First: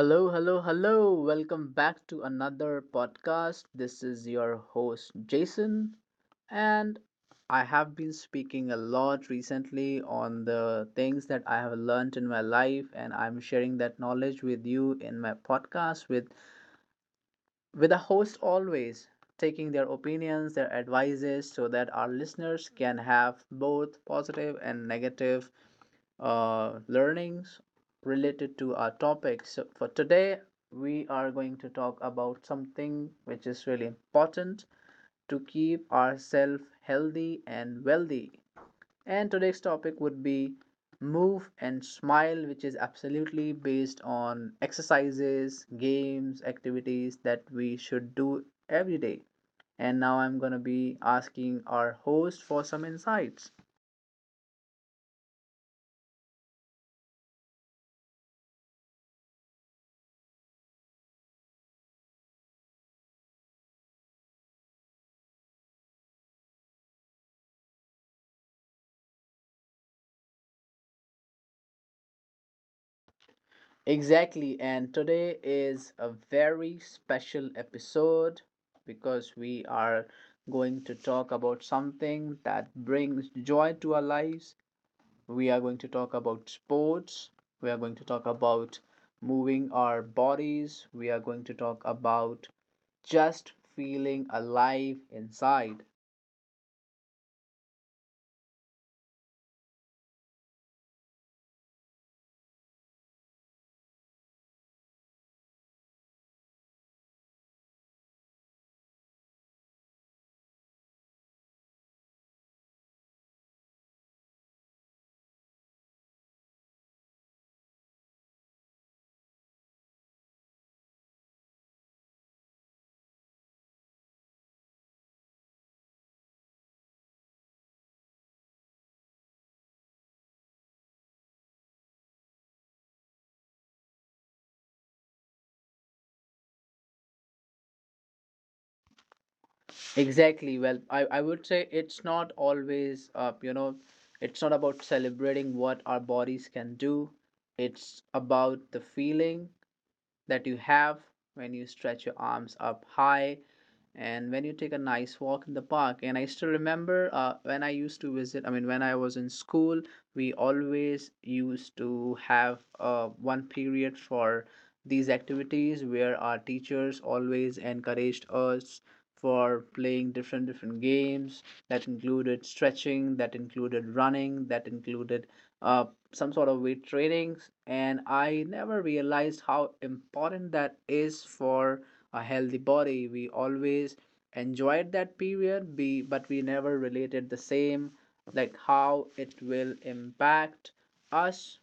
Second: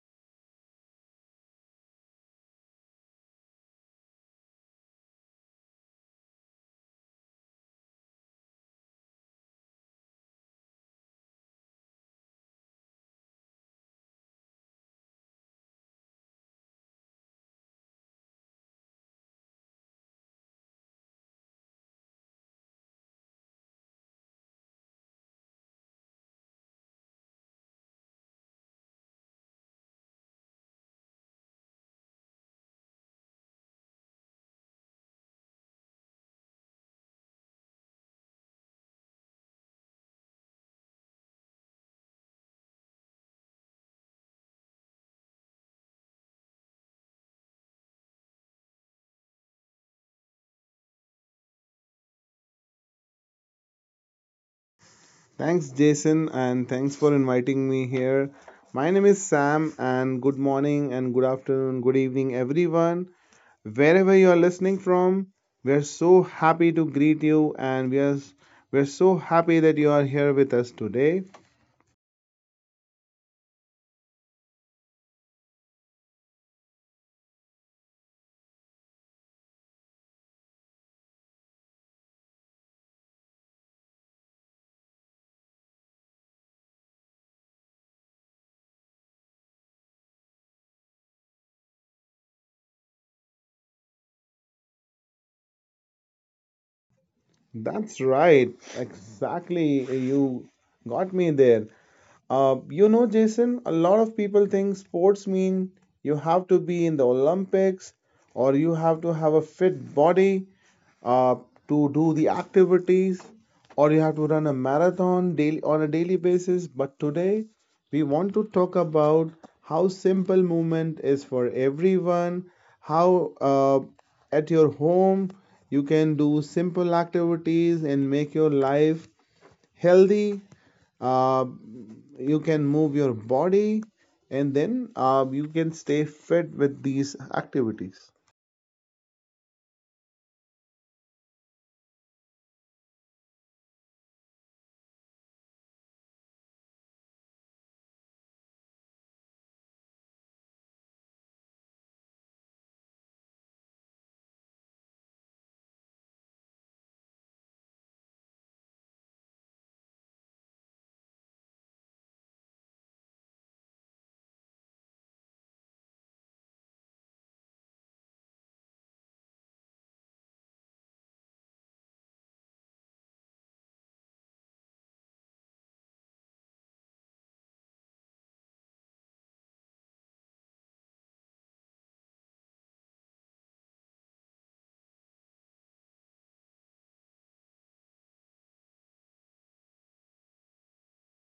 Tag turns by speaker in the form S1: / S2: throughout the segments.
S1: Hello, hello, hello. Welcome back to another podcast. This is your host, Jason, and I have been speaking a lot recently on the things that I have learned in my life, and I'm sharing that knowledge with you in my podcast with a host, always taking their opinions, their advices, so that our listeners can have both positive and negative learnings related to our topics. So, for today, we are going to talk about something which is really important to keep ourselves healthy and wealthy. And today's topic would be Move and Smile, which is absolutely based on exercises, games, activities that we should do every day. And now I'm going to be asking our host for some insights.
S2: Thanks, Jason, and thanks for inviting me here. My name is Sam, and good morning, and good afternoon, good evening, everyone. Wherever you are listening from, we are so happy to greet you, and we're so happy that you are here with us today.
S1: Exactly. And today is a very special episode because we are going to talk about something that brings joy to our lives. We are going to talk about sports. We are going to talk about moving our bodies. We are going to talk about just feeling alive inside.
S2: That's right, exactly. You got me there. Jason, a lot of people think sports mean you have to be in the Olympics or you have to have a fit body uh, to do the activities or you have to run a marathon daily on a daily basis. But today we want to talk about how simple movement is for everyone, how at your home you can do simple activities and make your life healthy. uh, you can move your body, and then you can stay fit with these activities.
S1: Exactly. Well, I would say it's not always, it's not about celebrating what our bodies can do. It's about the feeling that you have when you stretch your arms up high and when you take a nice walk in the park. And I still remember, when I used to visit, I mean when I was in school, we always used to have one period for these activities where our teachers always encouraged us for playing different different games that included stretching, that included running, that included uh, some sort of weight trainings. And I never realized how important that is for a healthy body. We always enjoyed that period, be but we never related the same, like how it will impact us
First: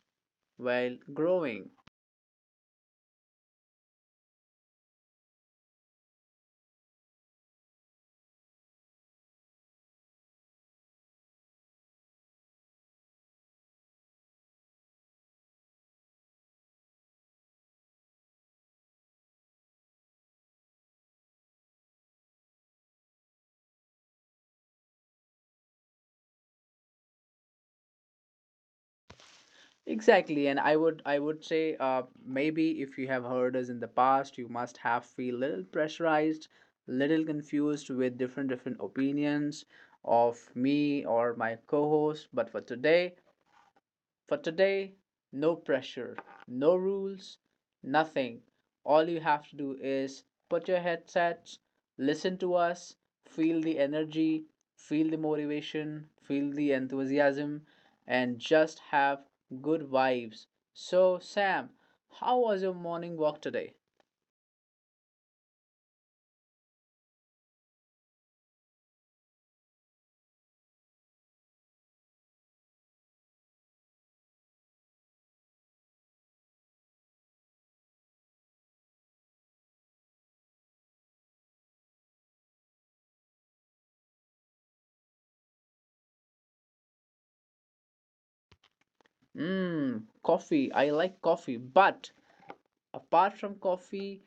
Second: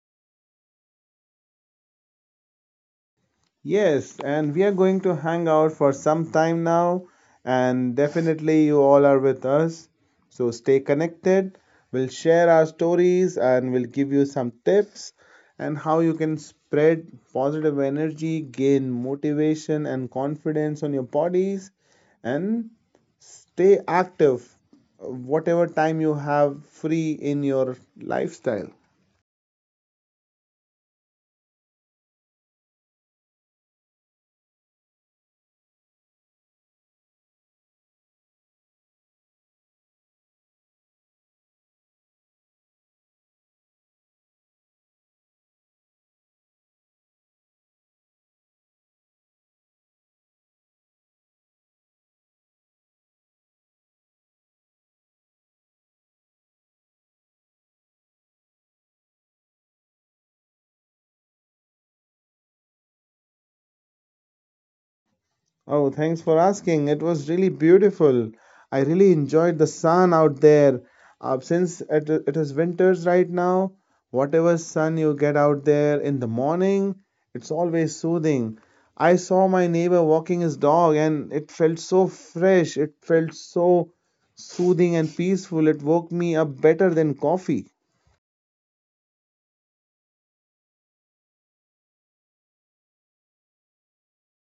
S1: while growing.
S2: Yes, and we are going to hang out for some time now, and definitely you all are with us. So stay connected. We'll share our stories and we'll give you some tips and how you can spread positive energy, gain motivation and confidence on your bodies, and stay active whatever time you have free in your lifestyle.
S1: Exactly, and I would say, maybe if you have heard us in the past, you must have feel little pressurized, little confused with different different opinions of me or my co-host. But for today, no pressure, no rules, nothing. All you have to do is put your headsets, listen to us, feel the energy, feel the motivation, feel the enthusiasm, and just have good vibes. So, Sam, how was your morning walk today?
S2: Oh, thanks for asking. It was really beautiful. I really enjoyed the sun out there. Since it is winters right now, whatever sun you get out there in the morning, it's always soothing. I saw my neighbor walking his dog, and it felt so fresh. It felt so soothing and peaceful. It woke me up better than coffee.
S1: Mmm, coffee. I like coffee. But apart from coffee,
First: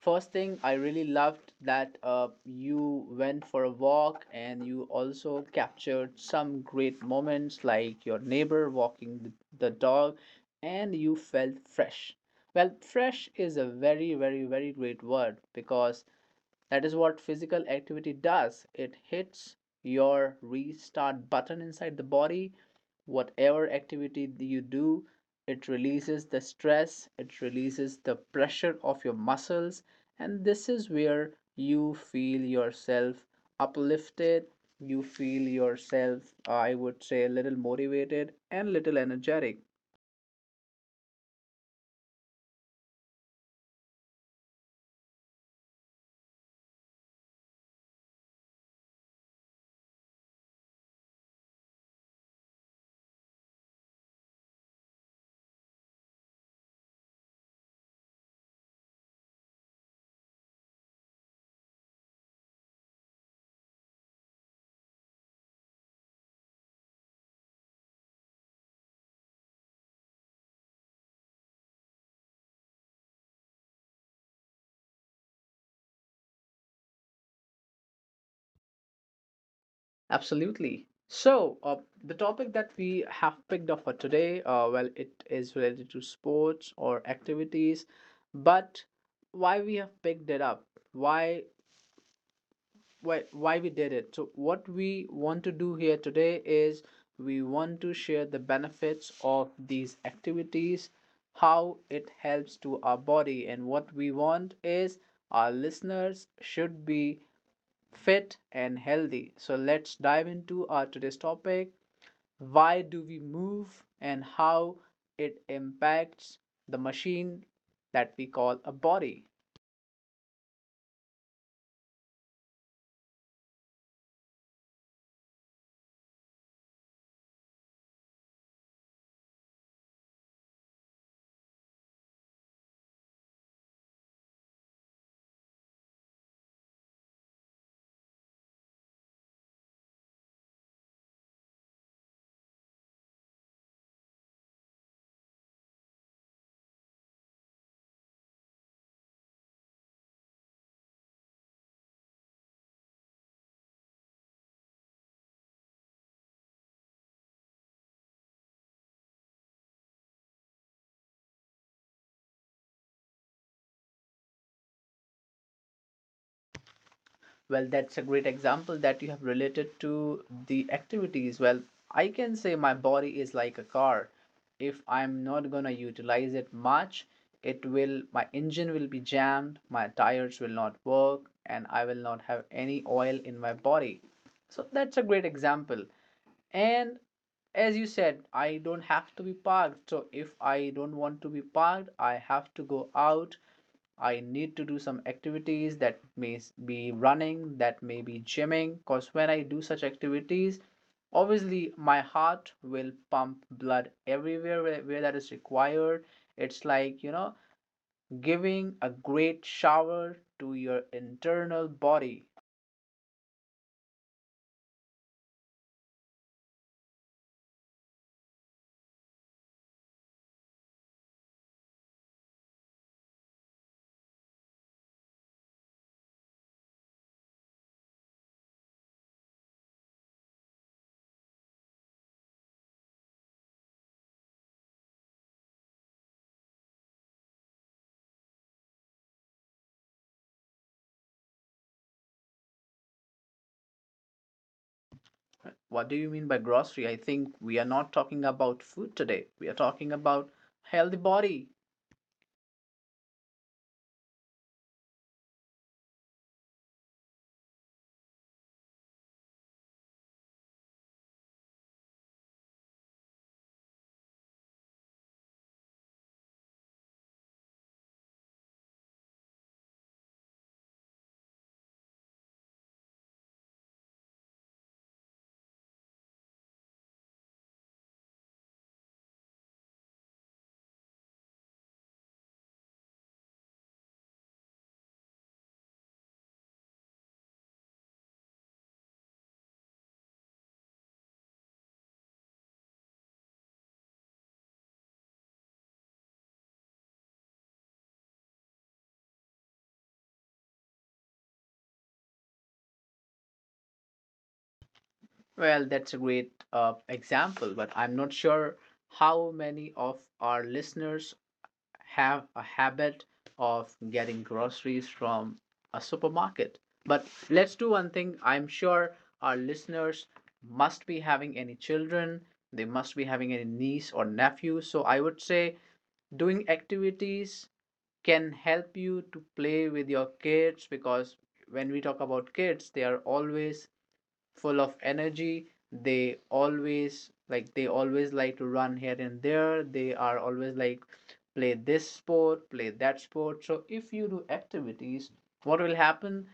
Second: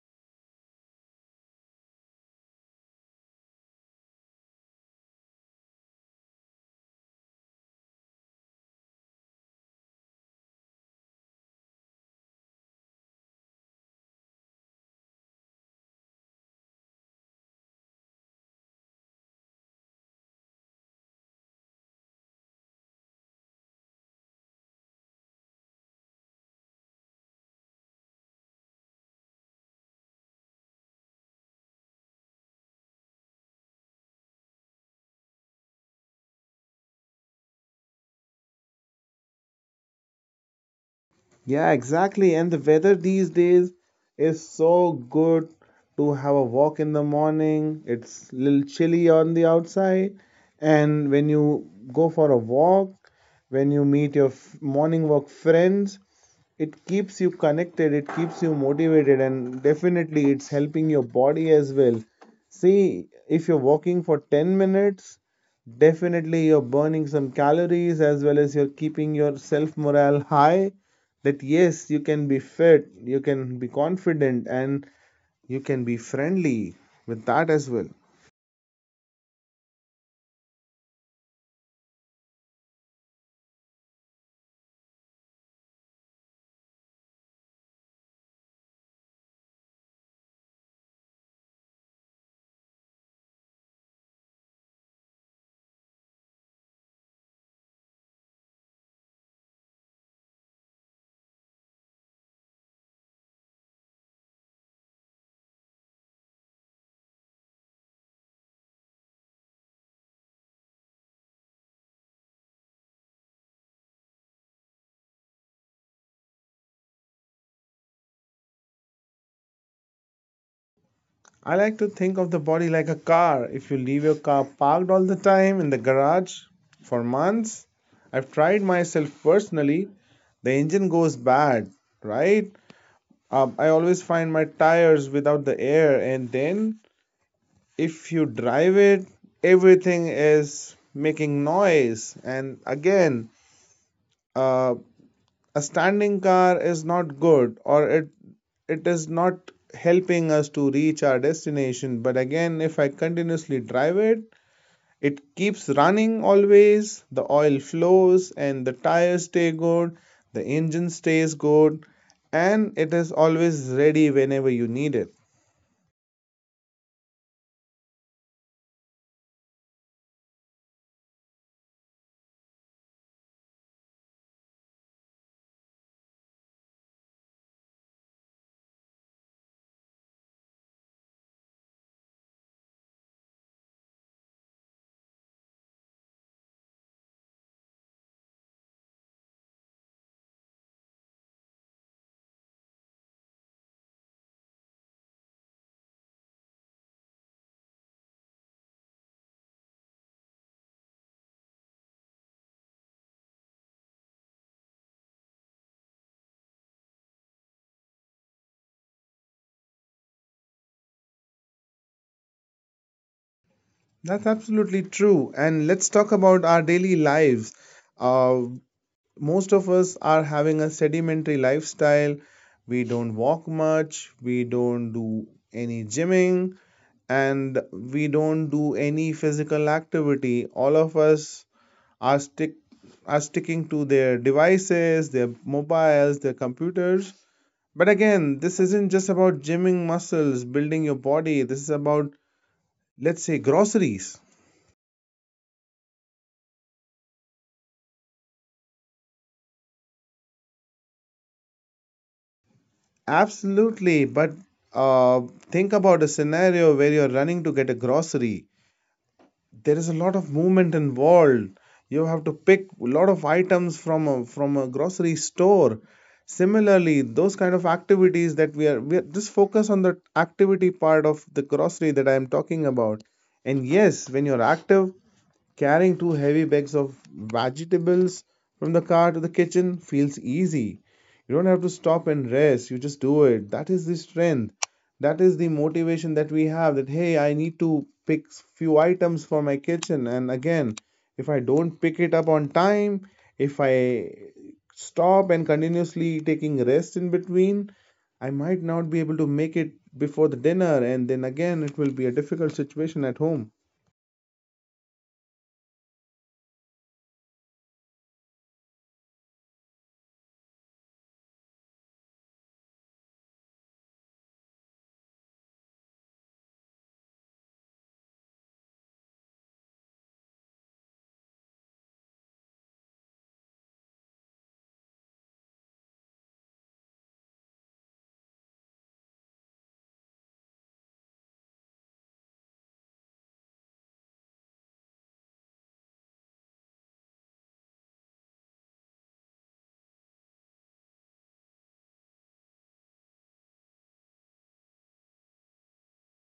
S1: first thing, I really loved that you went for a walk and you also captured some great moments, like your neighbor walking the dog, and you felt fresh. Well, fresh is a very, very, very great word because that is what physical activity does. It hits your restart button inside the body. Whatever activity you do, it releases the stress, it releases the pressure of your muscles, and this is where you feel yourself uplifted. You feel yourself, I would say, a little motivated and little energetic.
S2: Yeah, exactly. And the weather these days is so good to have a walk in the morning. It's a little chilly on the outside. And when you go for a walk, when you meet your morning walk friends, it keeps you connected, it keeps you motivated, and definitely it's helping your body as well. See, if you're walking for 10 minutes, definitely you're burning some calories as well as you're keeping your self morale high, that yes, you can be fit, you can be confident, and you can be friendly with that as well.
S1: Absolutely. So, the topic that we have picked up for today, well, it is related to sports or activities, but why we have picked it up, why, why we did it. So, what we want to do here today is we want to share the benefits of these activities, how it helps to our body, and what we want is our listeners should be fit and healthy. So let's dive into our today's topic. Why do we move and how it impacts the machine that we call a body?
S2: I like to think of the body like a car. If you leave your car parked all the time in the garage for months, I've tried myself personally, the engine goes bad, right? I always find my tires without the air, and then if you drive it, everything is making noise. And again, uh, a standing car is not good, or it is not helping us to reach our destination. But again, if I continuously drive it, it keeps running, always the oil flows and the tires stay good, the engine stays good, and it is always ready whenever you need it.
S1: Well, that's a great example that you have related to the activities. Well, I can say my body is like a car. If I'm not gonna utilize it much, it will my engine will be jammed, my tires will not work, and I will not have any oil in my body. So that's a great example. And as you said, I don't have to be parked. So if I don't want to be parked, I have to go out. I need to do some activities that may be running, that may be gymming. Because when I do such activities, obviously my heart will pump blood everywhere where that is required. It's like, you know, giving a great shower to your internal body.
S2: That's absolutely true. And let's talk about our daily lives. uh, Most of us are having a sedentary lifestyle. We don't walk much, we don't do any gymming, and we don't do any physical activity. All of us are stick are sticking to their devices, their mobiles, their computers. But again, this isn't just about gymming muscles, building your body. This is about, let's say, groceries.
S1: What do you mean by grocery? I think we are not talking about food today. We are talking about healthy body.
S2: Absolutely, but uh, think about a scenario where you're running to get a grocery. There is a lot of movement involved. You have to pick a lot of items from a grocery store. Similarly, those kind of activities that we are just focus on the activity part of the grocery that I am talking about. And yes, when you're active, carrying two heavy bags of vegetables from the car to the kitchen feels easy. You don't have to stop and rest, you just do it. That is the strength. That is the motivation that we have, that hey, I need to pick few items for my kitchen. And again, if I don't pick it up on time, if I stop and continuously taking rest in between, I might not be able to make it before the dinner, and then again it will be a difficult situation at home.
S1: Well, that's a great example, but I'm not sure how many of our listeners have a habit of getting groceries from a supermarket. But let's do one thing. I'm sure our listeners must be having any children, they must be having any niece or nephew. So I would say doing activities can help you to play with your kids, because when we talk about kids, they are always full of energy. They always like they always like to run here and there. They are always like, play this sport, play that sport. So if you do activities, what will happen?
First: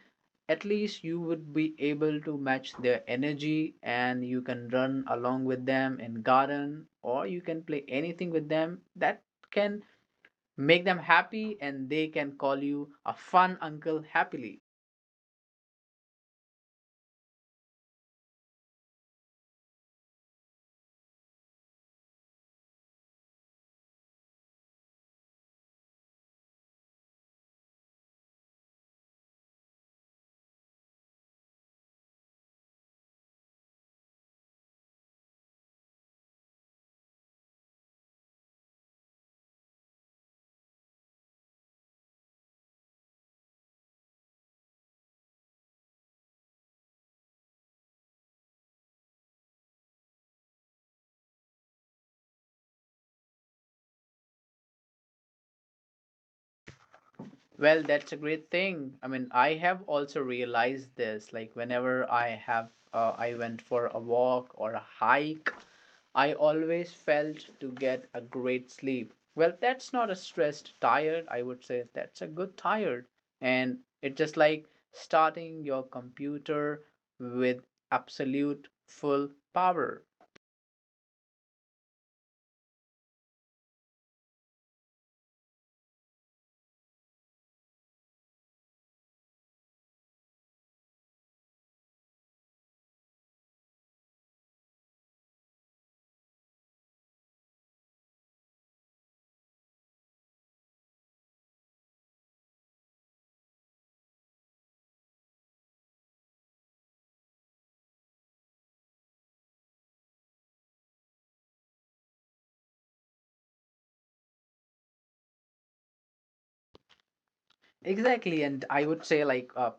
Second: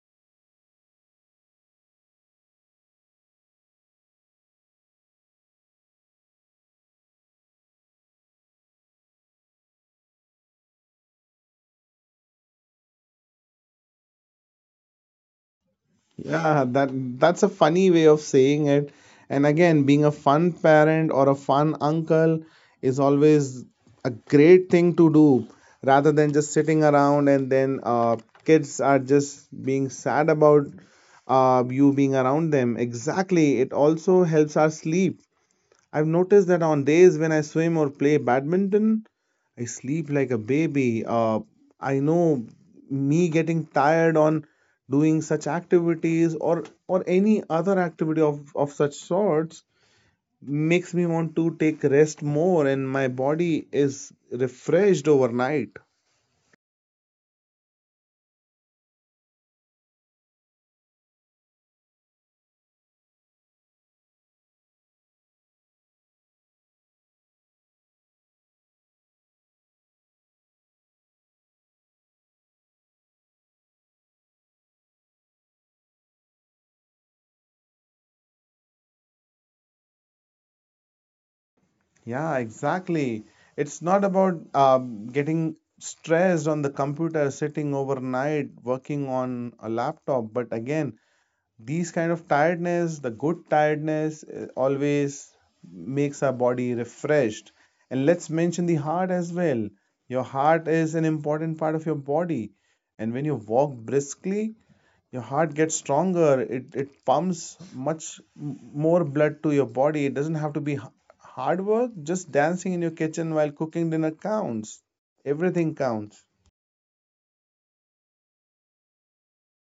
S1: At least you would be able to match their energy and you can run along with them in garden, or you can play anything with them that can make them happy, and they can call you a fun uncle happily.
S2: Yeah, that's a funny way of saying it. And again, being a fun parent or a fun uncle is always a great thing to do, rather than just sitting around and then kids are just being sad about you being around them. Exactly. It also helps our sleep. I've noticed that on days when I swim or play badminton, I sleep like a baby. I know me getting tired on doing such activities or any other activity of such sorts makes me want to take rest more, and my body is refreshed overnight.
S1: Well, that's a great thing. I mean, I have also realized this. Like, whenever I have, I went for a walk or a hike, I always felt to get a great sleep. Well, that's not a stressed tired, I would say. That's a good tired. And it's just like starting your computer with absolute full power.
S2: Yeah, exactly. It's not about getting stressed on the computer, sitting overnight, working on a laptop. But again, these kind of tiredness, the good tiredness, always makes our body refreshed. And let's mention the heart as well. Your heart is an important part of your body. And when you walk briskly, your heart gets stronger. It pumps much more blood to your body. It doesn't have to be hard work. Just dancing in your kitchen while cooking dinner counts. Everything counts.
S1: Exactly. And I would say, like, uh,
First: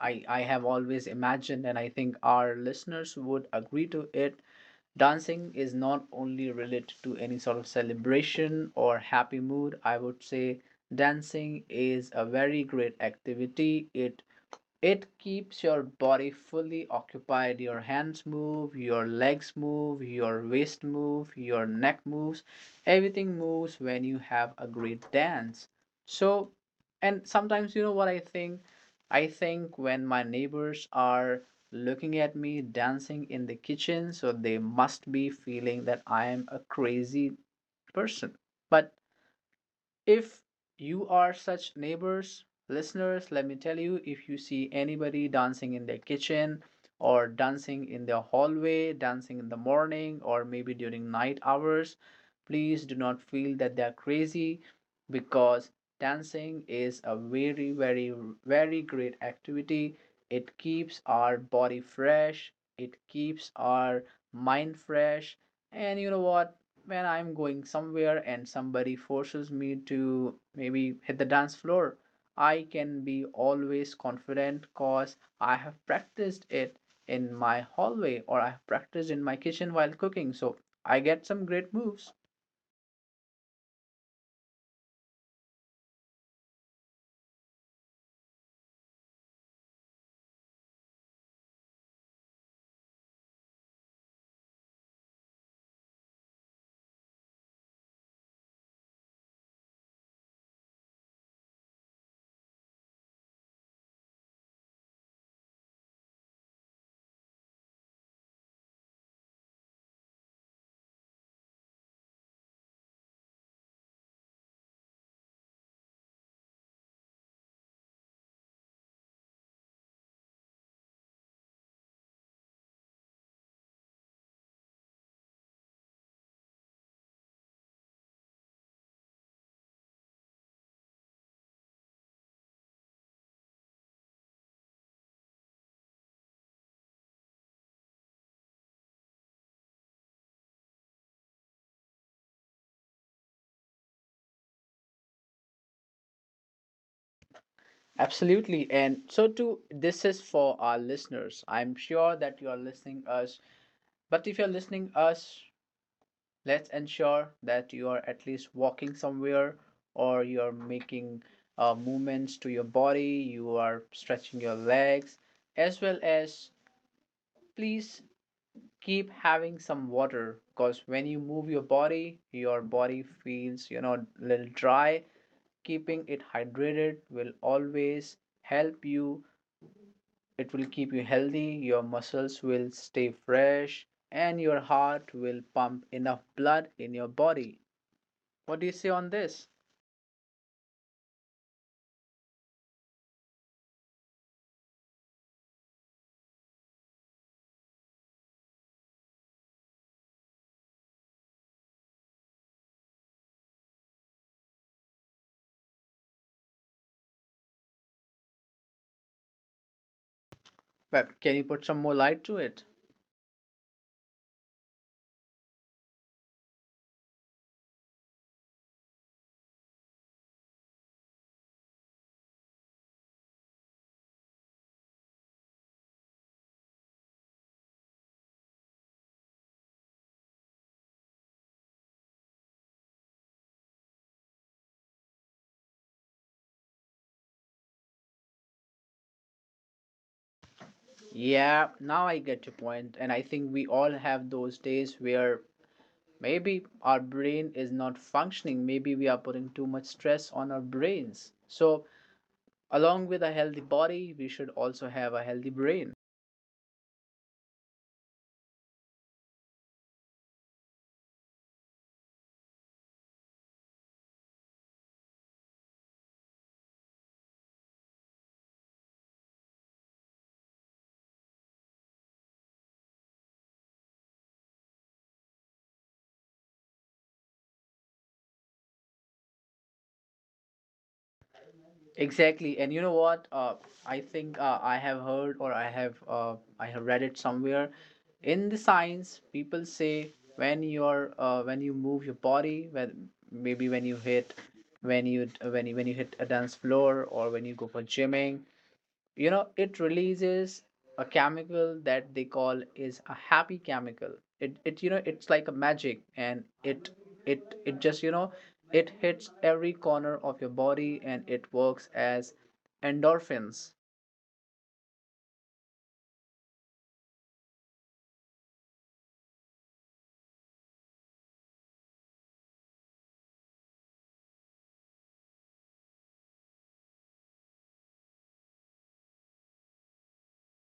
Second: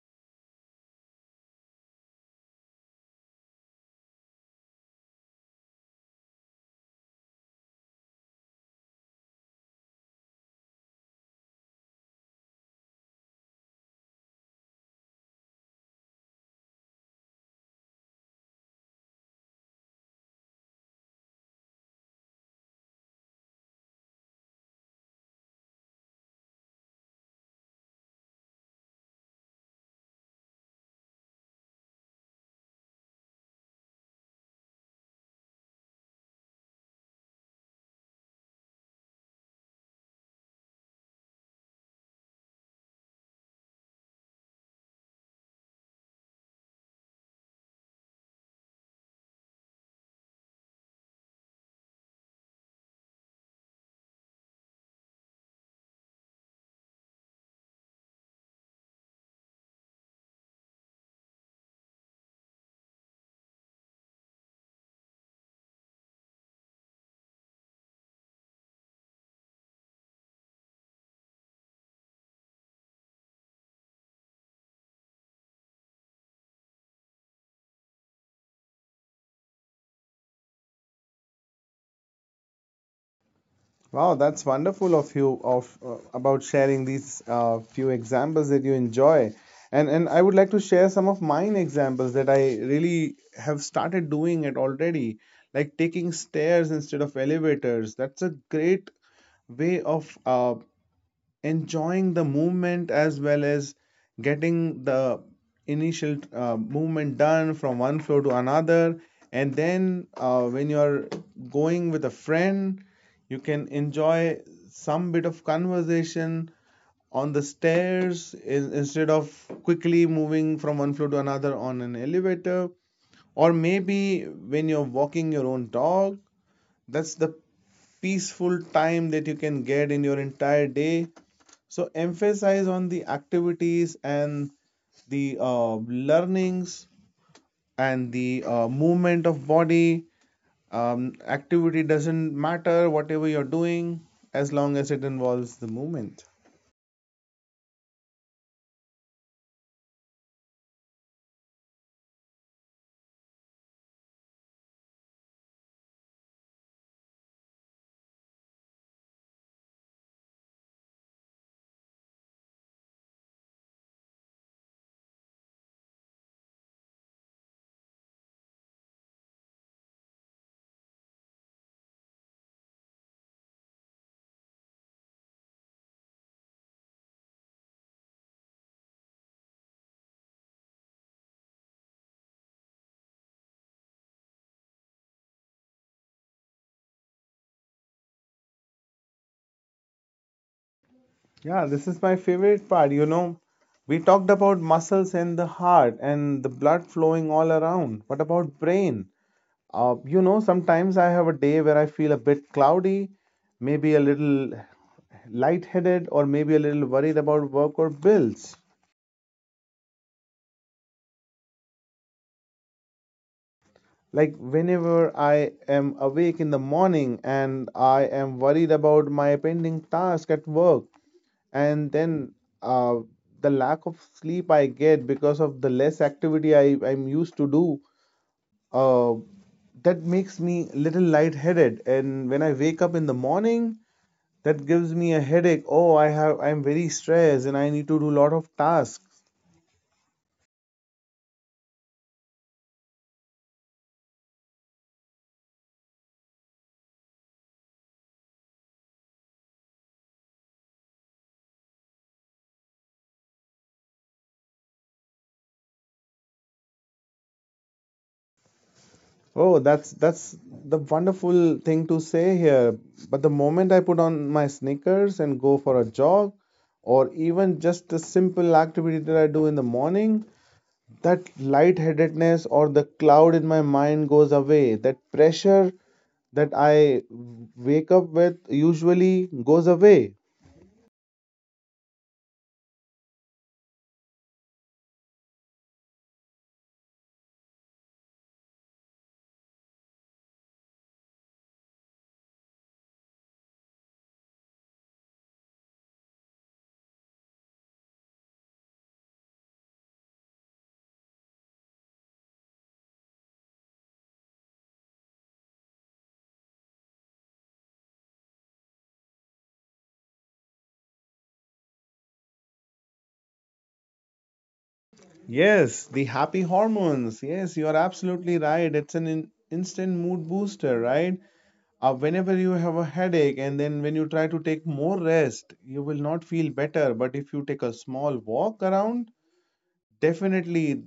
S1: I, I have always imagined, and I think our listeners would agree to it. Dancing is not only related to any sort of celebration or happy mood. I would say dancing is a very great activity. It keeps your body fully occupied. Your hands move, your legs move, your waist move, your neck moves. Everything moves when you have a great dance. So, and sometimes you know what I think? I think when my neighbors are looking at me dancing in the kitchen, so they must be feeling that I am a crazy person. But if you are such neighbors, listeners, let me tell you, if you see anybody dancing in their kitchen or dancing in their hallway, dancing in the morning, or maybe during night hours, please do not feel that they are crazy, because dancing is a very, very, very great activity. It keeps our body fresh, it keeps our mind fresh, and you know what? When I'm going somewhere and somebody forces me to maybe hit the dance floor, I can be always confident because I have practiced it in my hallway, or I have practiced in my kitchen while cooking. So I get some great moves.
S2: Wow, that's wonderful of you of about sharing these few examples that you enjoy. And I would like to share some of mine examples that I really have started doing it already, like taking stairs instead of elevators. That's a great way of enjoying the movement, as well as getting the initial movement done from one floor to another. And then when you are going with a friend, you can enjoy some bit of conversation on the stairs, instead of quickly moving from one floor to another on an elevator. Or maybe when you're walking your own dog, that's the peaceful time that you can get in your entire day. So emphasize on the activities and the learnings and the movement of body. Activity doesn't matter, whatever you're doing, as long as it involves the movement.
S1: Absolutely. And so too, this is for our listeners. I'm sure that you are listening us. But if you're listening us, let's ensure that you are at least walking somewhere, or you're making movements to your body, you are stretching your legs, as well as please keep having some water, because when you move your body feels, you know, a little dry. Keeping it hydrated will always help you. It will keep you healthy, your muscles will stay fresh, and your heart will pump enough blood in your body. What do you say on this?
S2: Yeah, this is my favorite part. You know, we talked about muscles and the heart and the blood flowing all around. What about brain? Sometimes I have a day where I feel a bit cloudy, maybe a little lightheaded, or maybe a little worried about work or bills.
S1: But can you put some more light to it?
S2: Like whenever I am awake in the morning and I am worried about my pending task at work, and then uh, the lack of sleep I get because of the less activity I'm used to do, uh, that makes me a little lightheaded. And when I wake up in the morning, that gives me a headache. Oh, I have, I'm very stressed and I need to do a lot of tasks.
S1: Yeah, now I get your point, and I think we all have those days where maybe our brain is not functioning, maybe we are putting too much stress on our brains. So, along with a healthy body, we should also have a healthy brain.
S2: Oh, that's the wonderful thing to say here. But the moment I put on my sneakers and go for a jog, or even just a simple activity that I do in the morning, that lightheadedness or the cloud in my mind goes away. That pressure that I wake up with usually goes away.
S1: Exactly, and you know what? I think I have heard, or I have read it somewhere. In the science, people say when you're when you move your body, when you hit a dance floor, or when you go for gymming, you know, it releases a chemical that they call is a happy chemical. It you know, it's like a magic, and it just, you know, it hits every corner of your body, and it works as endorphins.
S2: Yes, the happy hormones. Yes, you are absolutely right. It's an in instant mood booster, right? Whenever you have a headache, and then when you try to take more rest, you will not feel better. But if you take a small walk around, definitely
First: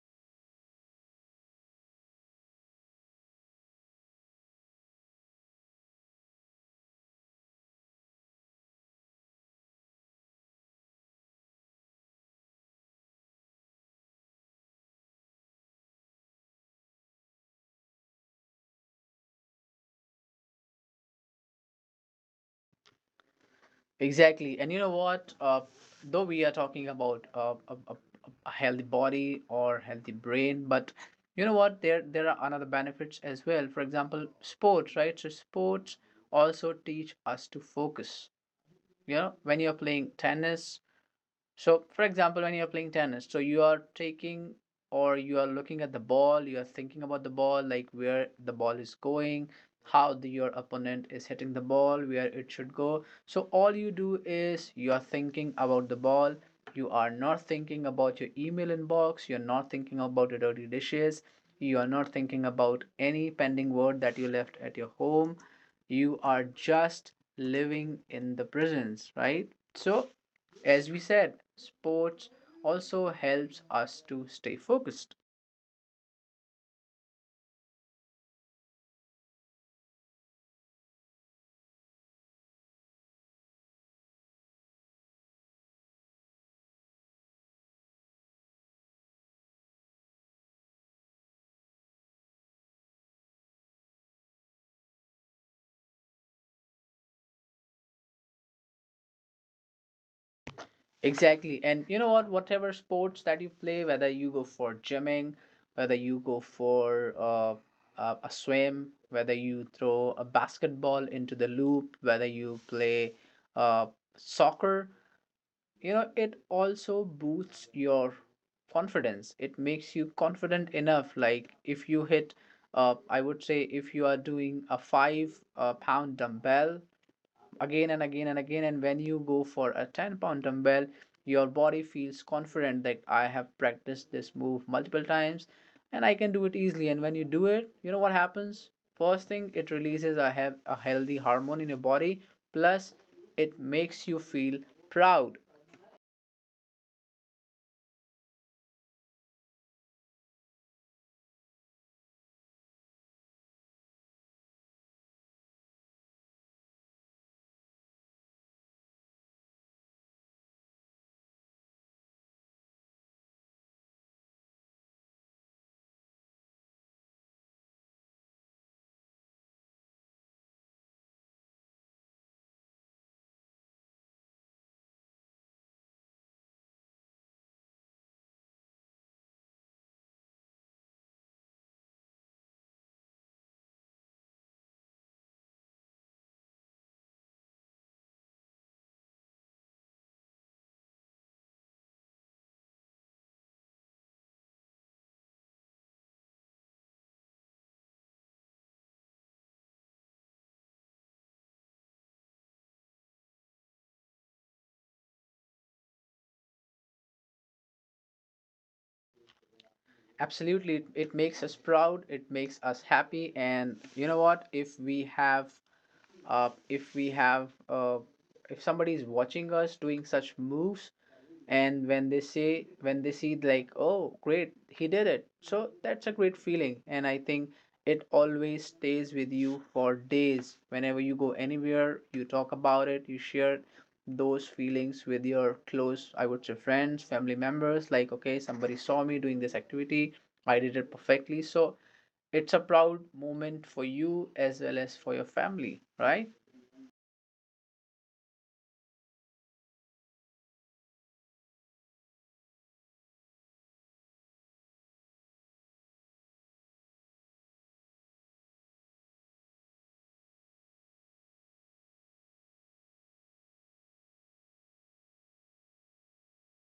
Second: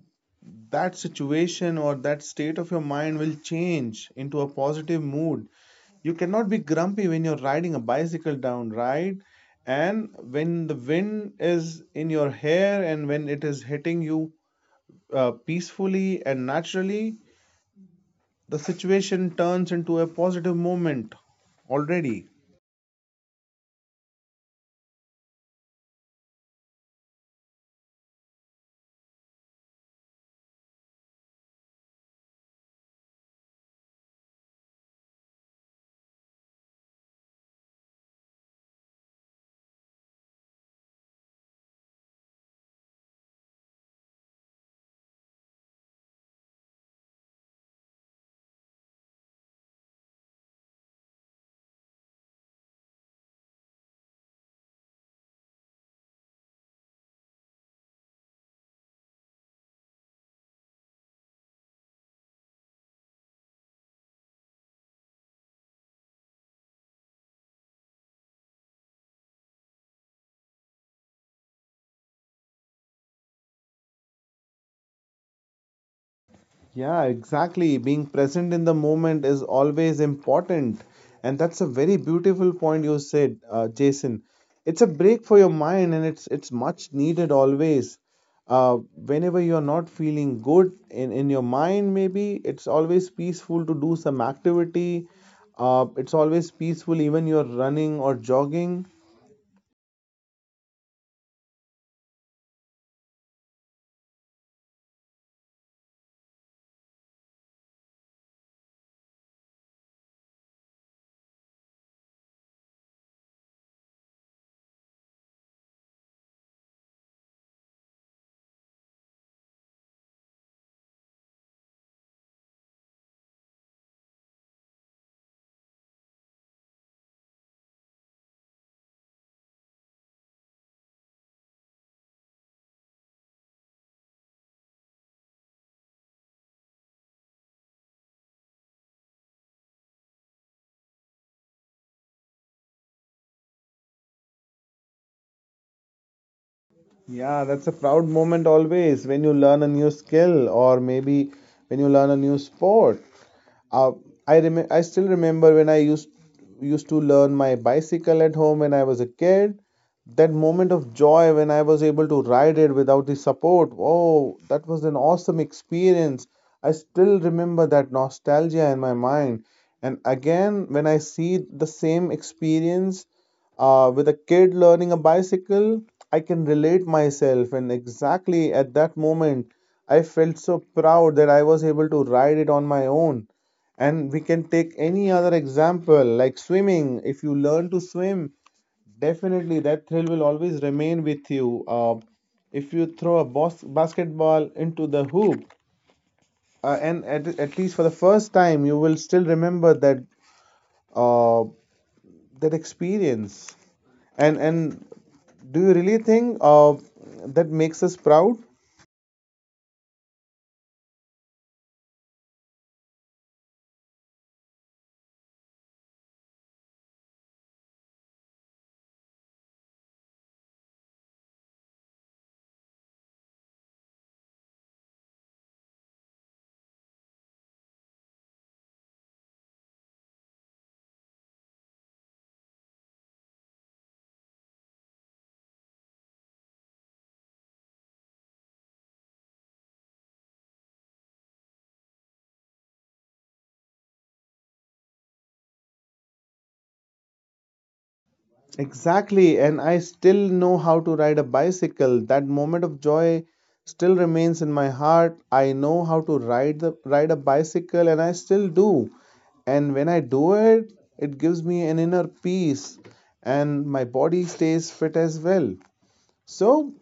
S2: that situation or that state of your mind will change into a positive mood. You cannot be grumpy when you're riding a bicycle down, right? And when the wind is in your hair and when it is hitting you peacefully and naturally, the situation turns into a positive moment already.
S1: Exactly, and you know what, though we are talking about a healthy body or healthy brain, but you know what, there are another benefits as well. For example, sports, right? So sports also teach us to focus. You know, when you're playing tennis, so, for example, when you're playing tennis, so you are taking, or you are looking at the ball, you are thinking about the ball, like where the ball is going, how the, your opponent is hitting the ball, where it should go. So, all you do is you are thinking about the ball, you are not thinking about your email inbox, you're not thinking about your dirty dishes, you are not thinking about any pending word that you left at your home. You are just living in the presence, right? So, as we said, sports also helps us to stay focused.
S2: Yeah, exactly. Being present in the moment is always important. And that's a very beautiful point you said, Jason. It's a break for your mind, and it's much needed always. Whenever you're not feeling good in your mind, maybe it's always peaceful to do some activity. It's always peaceful even you're running or jogging.
S1: Exactly. And you know what? Whatever sports that you play, whether you go for gymming, whether you go for a swim, whether you throw a basketball into the loop, whether you play uh, soccer, you know it also boosts your confidence. It makes you confident enough. Like if you hit I would say, if you are doing a five pound dumbbell again and again and again, and when you go for a 10 pound dumbbell, your body feels confident that I have practiced this move multiple times and I can do it easily. And when you do it, you know what happens? First thing, it releases a healthy hormone in your body, plus it makes you feel proud.
S2: Yeah, that's a proud moment always when you learn a new skill, or maybe when you learn a new sport. Uh, I still remember when I used to learn my bicycle at home when I was a kid. That moment of joy when I was able to ride it without the support. Oh, that was an awesome experience. I still remember that nostalgia in my mind. And again, when I see the same experience with a kid learning a bicycle, I can relate myself. And exactly at that moment, I felt so proud that I was able to ride it on my own. And we can take any other example like swimming. If you learn to swim, definitely that thrill will always remain with you. If you throw a basketball into the hoop, at least for the first time, you will still remember that uh, that experience. And do you really think that makes us proud?
S1: Absolutely, it makes us proud, it makes us happy, and you know what? If we have if we have If somebody is watching us doing such moves, and when they say when they see like, oh great, he did it, so that's a great feeling. And I think it always stays with you for days. Whenever you go anywhere, you talk about it, you share those feelings with your close, I would say, friends, family members, like okay, somebody saw me doing this activity, I did it perfectly. So it's a proud moment for you as well as for your family, right?
S2: Exactly, and I still know how to ride a bicycle. That moment of joy still remains in my heart. I know how to ride the ride a bicycle and I still do. And when I do it, it gives me an inner peace and my body stays fit as well. So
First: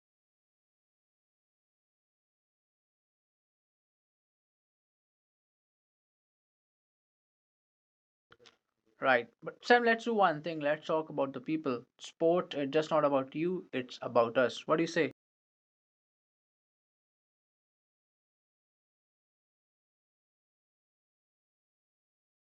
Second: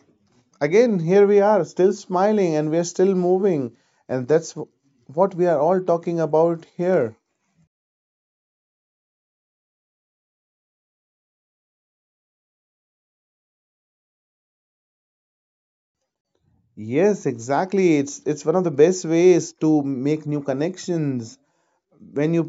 S2: again, here we are, still smiling and we are still moving and what we are all talking about here.
S1: Right. But Sam, let's do one thing. Let's talk about the people. Sport is just not about you, it's about us. What do you say?
S2: Yes, exactly. It's one of the best ways to make new connections when you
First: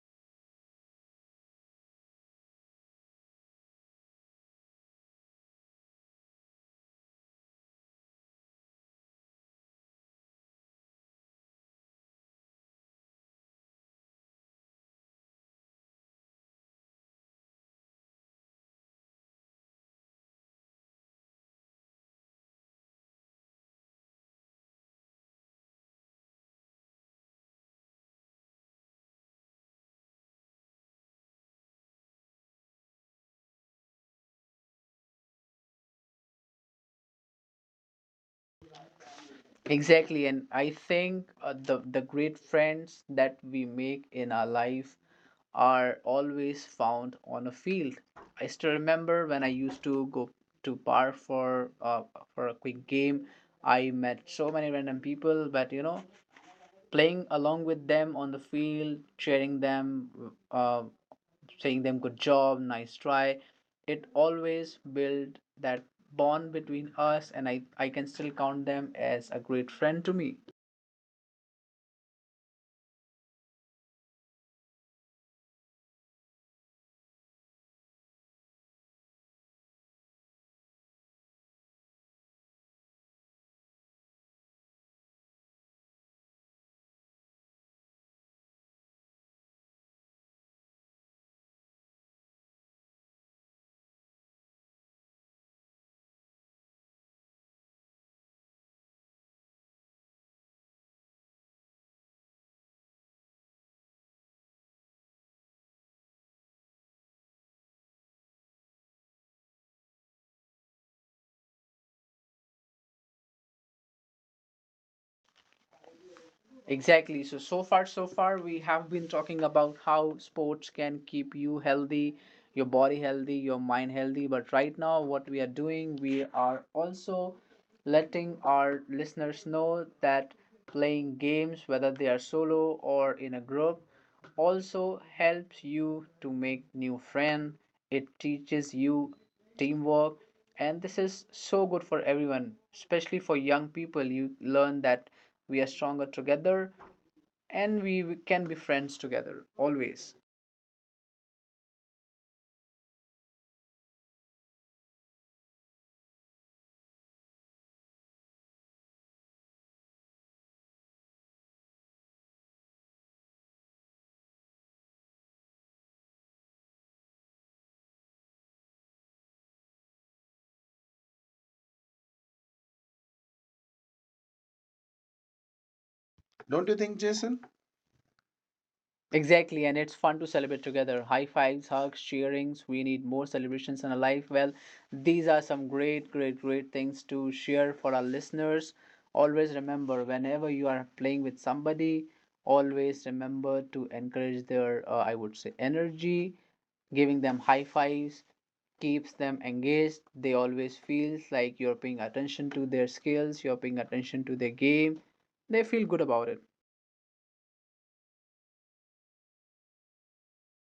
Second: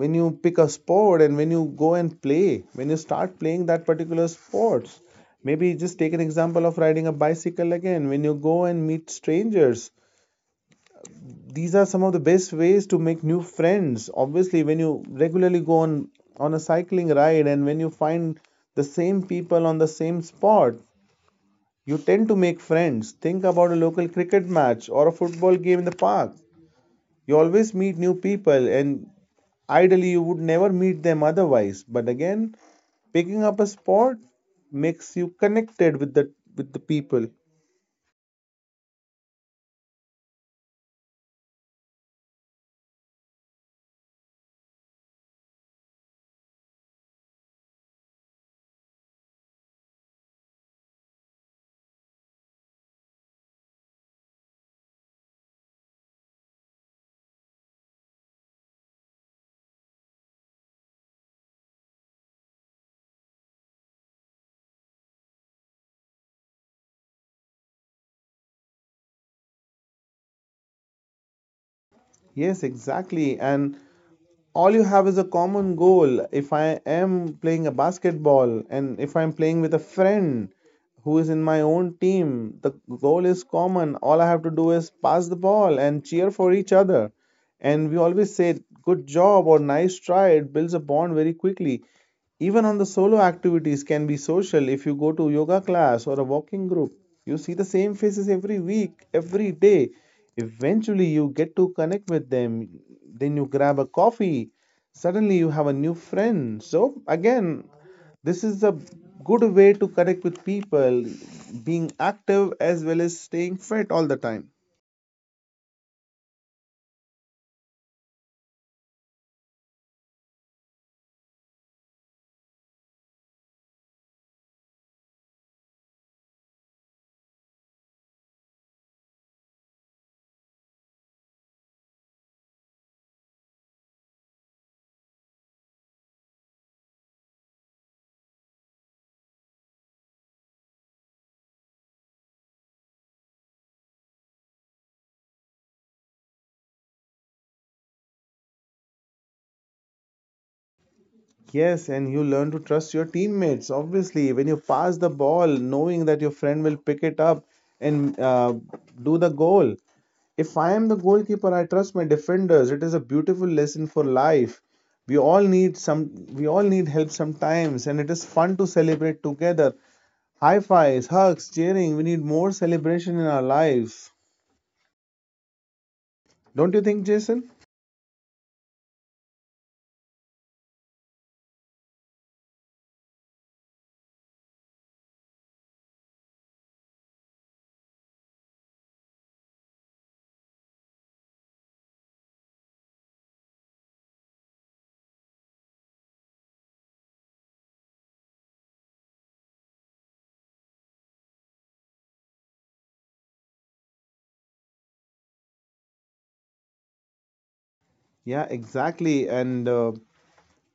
S2: when you pick a sport and when you go and play when you start playing that particular sports, maybe just take an example of riding a bicycle again. When you go and meet strangers, these are some of the best ways to make new friends. Obviously, when you regularly go on a cycling ride and when you find the same people on the same spot, you tend to make friends. Think about a local cricket match or a football game in the park. You always meet new people, and ideally, you would never meet them otherwise. But again, picking up a sport makes you connected with the people.
S1: Exactly. And I think the great friends that we make in our life are always found on a field. I still remember when I used to go to park for a quick game. I met so many random people, but you know, playing along with them on the field, cheering them, uh, saying them good job, nice try. It always build that bond between us, and I can still count them as a great friend to me.
S2: Yes, exactly, and all you have is a common goal. If I am playing a basketball and if I'm playing with a friend who is in my own team, the goal is common. All I have to do is pass the ball and cheer for each other, and we always say good job or nice try. It builds a bond very quickly. Even on the solo activities can be social. If you go to yoga class or a walking group, you see the same faces every week, every day. Eventually, you get to connect with them. Then you grab a coffee. Suddenly, you have a new friend. So, again, this is a good way to connect with people, being active as well as staying fit all the time.
S1: Exactly. So, so far, so far, we have been talking about how sports can keep you healthy, your body healthy, your mind healthy. But right now, what we are doing, we are also letting our listeners know that playing games, whether they are solo or in a group, also helps you to make new friends. It teaches you teamwork, and this is so good for everyone, especially for young people. You learn that we are stronger together, and we can be friends together always.
S2: Yes, and you learn to trust your teammates. Obviously, when you pass the ball, knowing that your friend will pick it up and do the goal. If I am the goalkeeper, I trust my defenders. It is a beautiful lesson for life. We all need some. We all need help sometimes, and it is fun to celebrate together. High fives, hugs, cheering. We need more celebration in our lives. Don't
S1: Don't
S2: you
S1: you think,
S2: think,
S1: Jason?
S2: Jason?
S1: Exactly, and it's fun to celebrate together. High fives, hugs, cheerings. We need more celebrations in our life. Well, these are some great, great, great things to share for our listeners. Always remember, whenever you are playing with somebody, always remember to encourage their, I would say, energy, giving them high fives, keeps them engaged. They always feels like you're paying attention to their skills, you're paying attention to their game. They feel good about it.
S2: Yeah, exactly. And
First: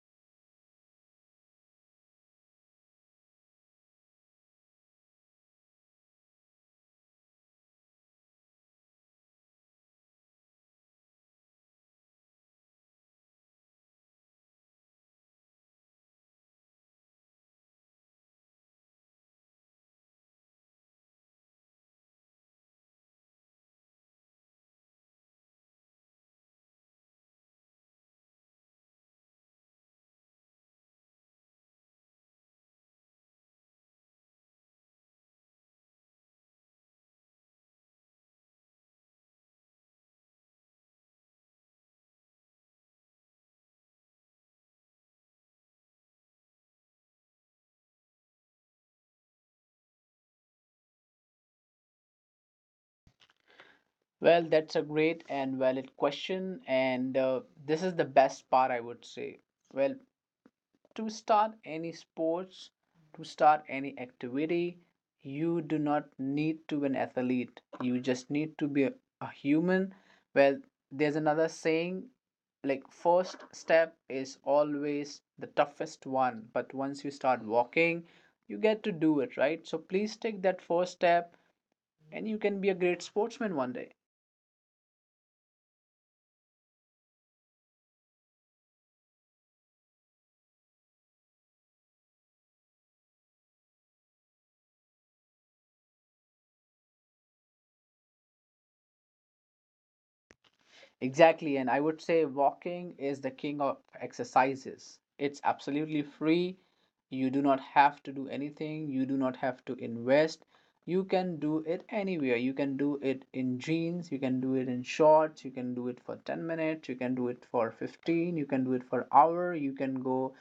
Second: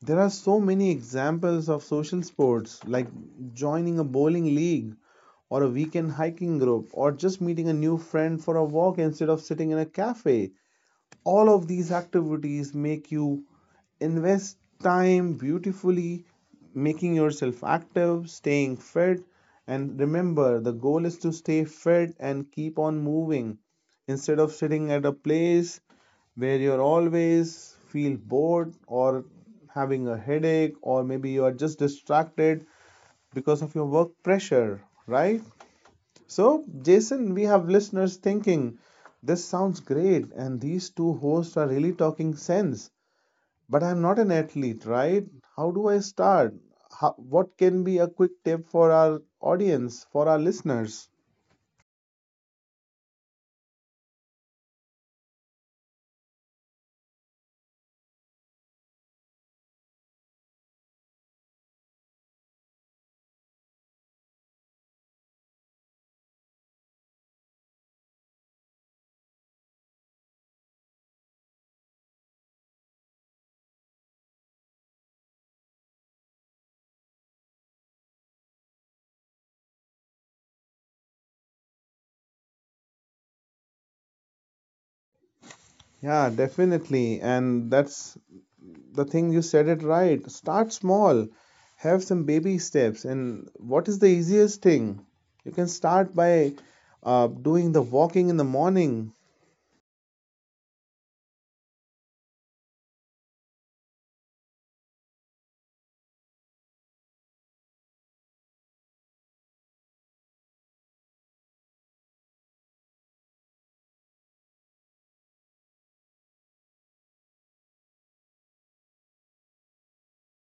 S2: there are so many examples of social sports like joining a bowling league or a weekend hiking group or just meeting a new friend for a walk instead of sitting in a cafe. All of these activities make you invest time beautifully, making yourself active, staying fit. And remember, the goal is to stay fit and keep on moving instead of sitting at a place where you're always feel bored or having a headache or maybe you are just distracted because of your work pressure, right? So, Jason, we have listeners thinking, this sounds great, and these two hosts are really talking sense. But I'm not an athlete, right? How do I start? How, what can be a quick tip for our audience, for our listeners?
S1: Well, that's a great and valid question, and this is the best part, I would say. Well, to start any sports, to start any activity, you do not need to be an athlete. You just need to be a human. Well, there's another saying like, first step is always the toughest one, but once you start walking, you get to do it, right? So please take that first step, and you can be a great sportsman one day.
S2: Yeah, definitely. And that's the thing, you said it right. Start small, have some baby steps. And what is the easiest thing? You can start by doing the walking in the morning.
S1: Exactly, and I would say walking is the king of exercises. It's absolutely free. You do not have to do anything, you do not have to invest. You can do it anywhere. You can do it in jeans, you can do it in shorts, you can do it for 10 minutes, you can do it for 15, you can do it for hour, you can go,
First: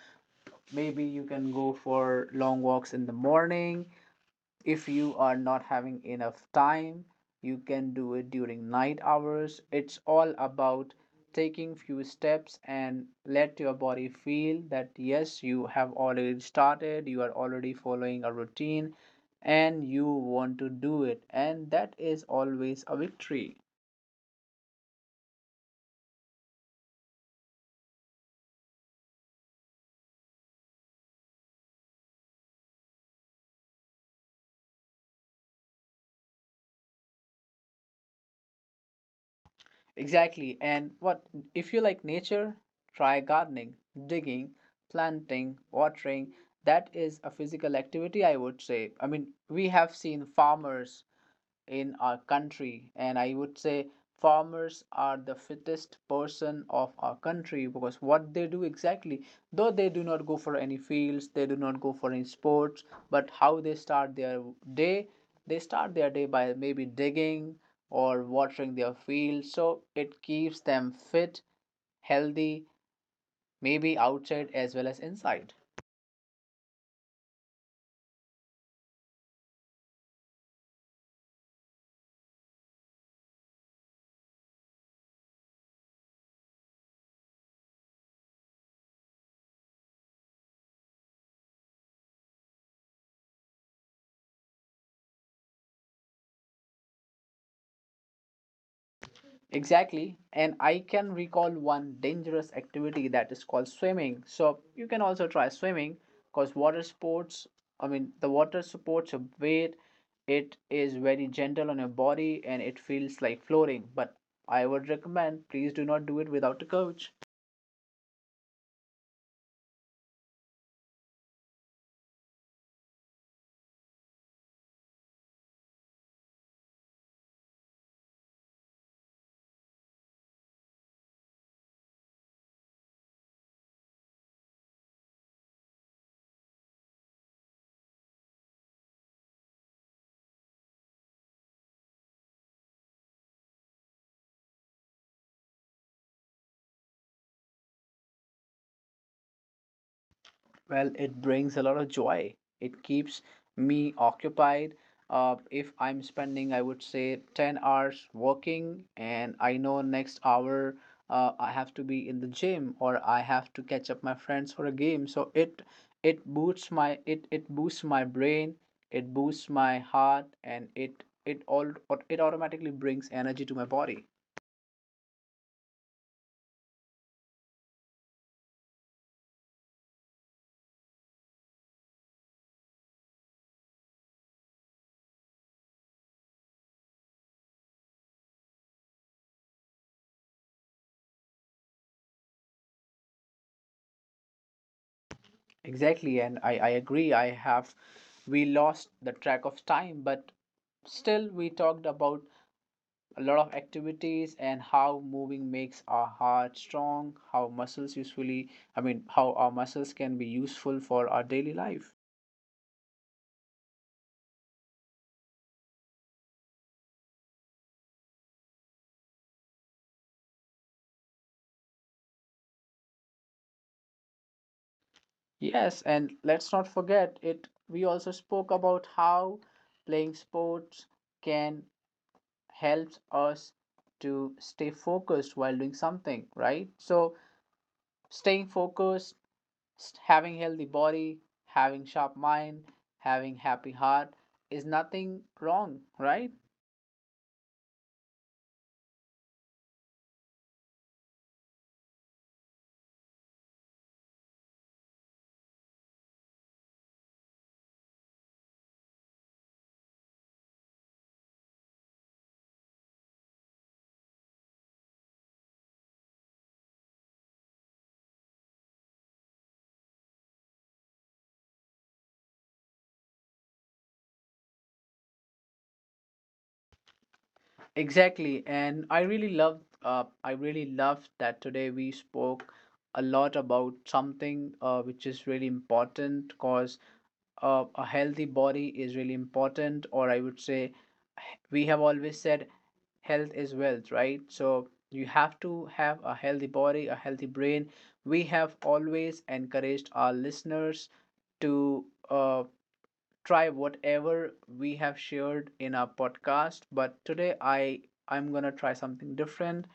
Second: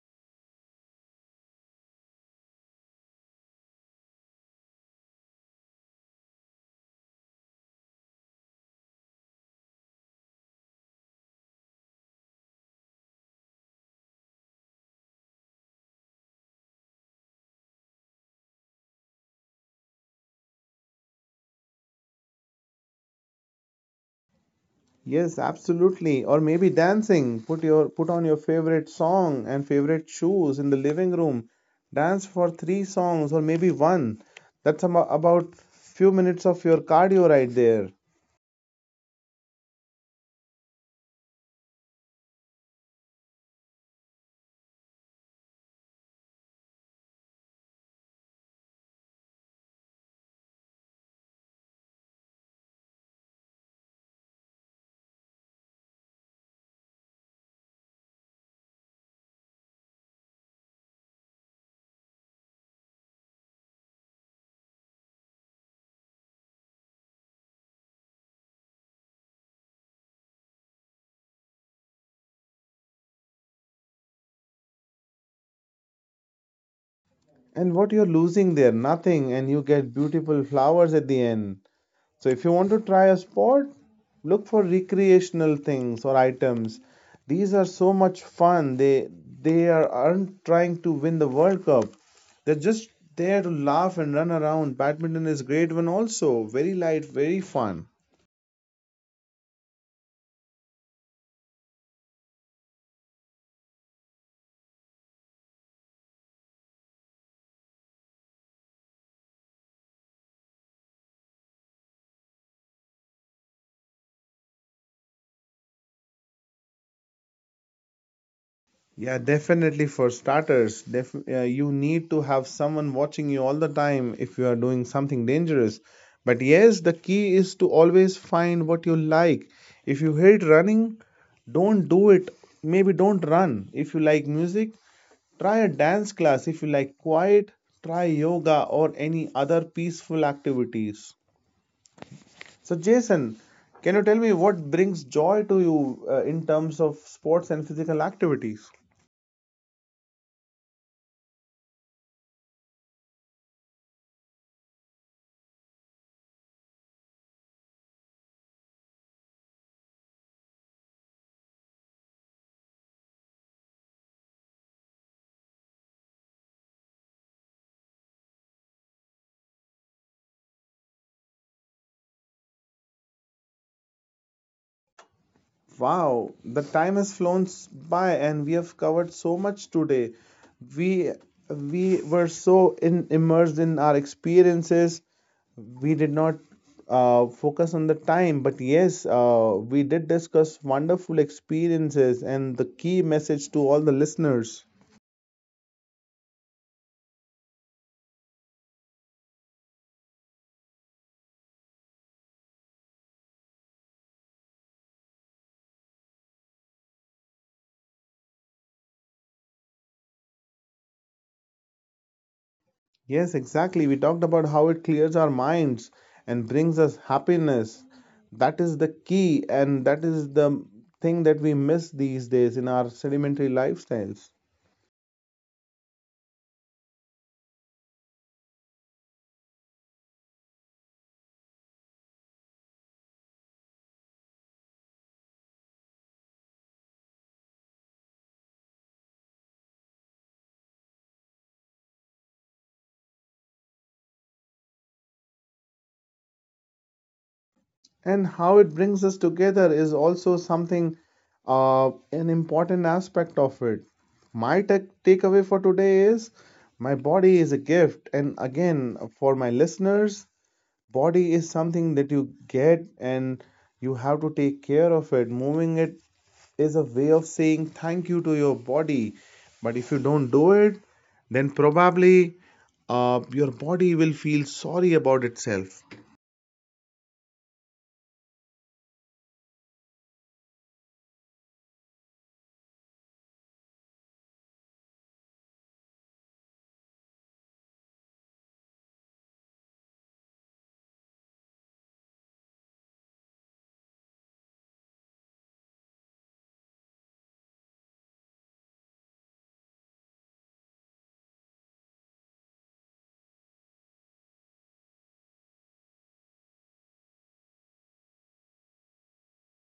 S1: maybe you can go for long walks in the morning. If you are not having enough time, you can do it during night hours. It's all about taking few steps and let your body feel that yes, you have already started, you are already following a routine and you want to do it, and that is always a victory.
S2: Yes, absolutely. Or maybe dancing. Put on your favorite song and favorite shoes in the living room. Dance for three songs or maybe one. That's about few minutes of your cardio right there.
S1: Exactly. And what if you like nature? Try gardening, digging, planting, watering. That is a physical activity, I would say. I mean, we have seen farmers in our country, and I would say farmers are the fittest person of our country. Because what they do exactly, though they do not go for any fields, they do not go for any sports, but how they start their day, they start their day by maybe digging or watering their fields, so it keeps them fit, healthy, maybe outside as well as inside.
S2: And what you're losing there, nothing, and you get beautiful flowers at the end. So if you want to try a sport, look for recreational things or items. These are so much fun. They are, aren't trying to win the World Cup. They're just there to laugh and run around. Badminton is great one also. Very light, very fun.
S1: Exactly. And I can recall one dangerous activity that is called swimming. So you can also try swimming, because water sports, I mean, the water supports your weight. It is very gentle on your body and it feels like floating. But I would recommend, please do not do it without a coach.
S2: Yeah, definitely. For starters, you need to have someone watching you all the time if you are doing something dangerous. But yes, the key is to always find what you like. If you hate running, don't do it. Maybe don't run. If you like music, try a dance class. If you like quiet, try yoga or any other peaceful activities. So, Jason, can you tell me what brings joy to you in terms of sports and physical activities?
S1: Well, it brings a lot of joy. It keeps me occupied. If I'm spending, I would say, 10 hours working, and I know next hour I have to be in the gym or I have to catch up my friends for a game. So it boosts my, it boosts my brain, it boosts my heart, and it all, it automatically brings energy to my body.
S2: Wow, the time has by and we have covered so much today. We we were immersed in our experiences. We did not focus on the time, but yes, we did discuss wonderful experiences and the key message to all the listeners.
S1: Exactly, and I agree. I have We lost the track of time, but still we talked about a lot of activities and how moving makes our heart strong, how muscles usefully, I mean, how our muscles can be useful for our daily life.
S2: Yes, exactly. We talked about how it clears our minds and brings us happiness. That is the key, and that is the thing that we miss these days in our sedimentary lifestyles.
S1: Yes, and let's not forget it. We also spoke about how playing sports can help us to stay focused while doing something, right? So staying focused, having healthy body, having sharp mind, having happy heart is nothing wrong, right?
S2: And how it brings us together is also something, an important aspect of it. My tech takeaway for today is my body is a gift. And again, for my listeners, body is something that you get and you have to take care of it. Moving it is a way of saying thank you to your body, but if you don't do it, then probably your body will feel sorry about itself.
S1: Exactly, and I really love I really love that today we spoke a lot about something which is really important. Because a healthy body is really important, or I would say, we have always said health is wealth, right? So you have to have a healthy body, a healthy brain. We have always encouraged our listeners to uh, try whatever we have shared in our podcast. But today I, I'm gonna try something different.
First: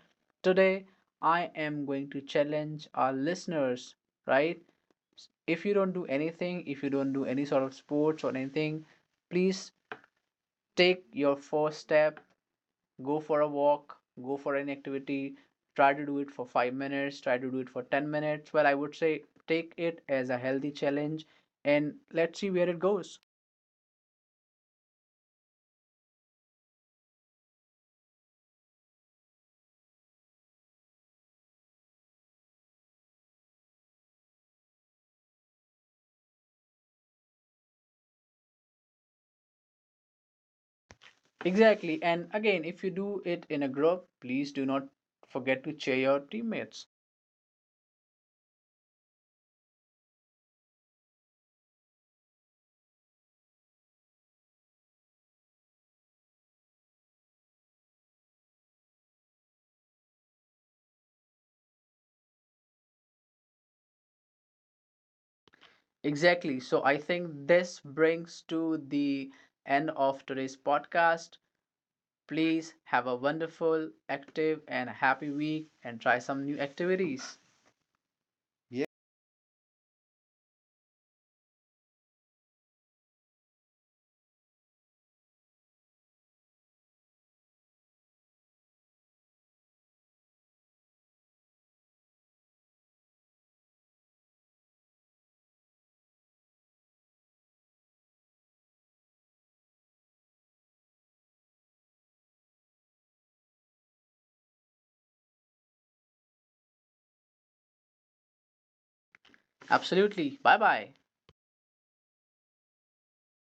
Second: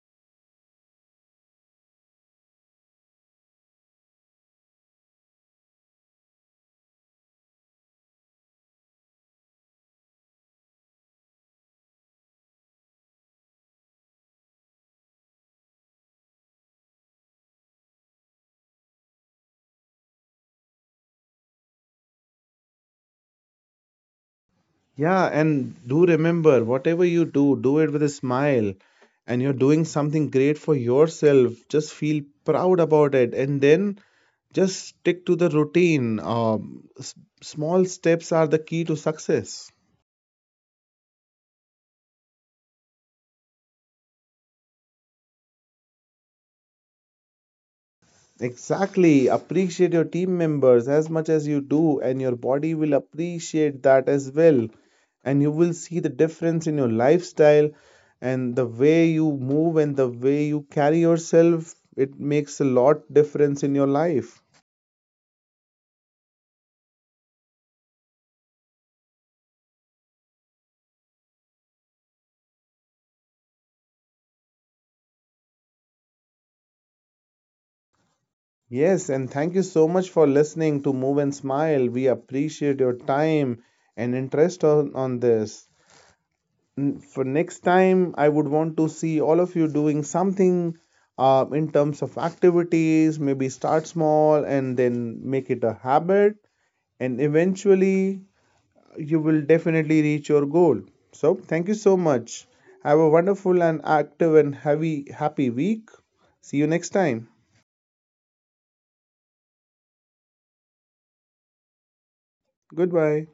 S1: Today I am going to challenge our listeners, right? If you don't do anything, if you don't do any sort of sports or anything, please take your first step, go for a walk, go for an activity, try to do it for 5 minutes, try to do it for 10 minutes. Well, I would say take it as a healthy challenge, and let's see where it goes.
S2: Yeah, and do remember whatever you do, do it with a smile and you're doing something great for yourself. Just feel proud about it and then just stick to the routine. Small steps are the key to success.
S1: Exactly, and again, if you do it in a group, please do not forget to cheer your teammates.
S2: Exactly. Appreciate your team members as much as you do, and your body will appreciate that as well. And you will see the difference in your lifestyle and the way you move and the way you carry yourself. It makes a lot difference in your life.
S1: Exactly, so I think this brings to the end of today's podcast. Please have a wonderful, active and happy week and try some new activities. Yeah.
S2: Yes, and thank you so much for listening to Move and Smile. We appreciate your time and interest on this. For next time, I would want to see all of you doing something in terms of activities. Maybe start small and then make it a habit and eventually you will definitely reach your goal. So thank you so much. Have a wonderful and active and heavy happy week. See you next time.
S1: Absolutely. Bye bye.
S2: Goodbye.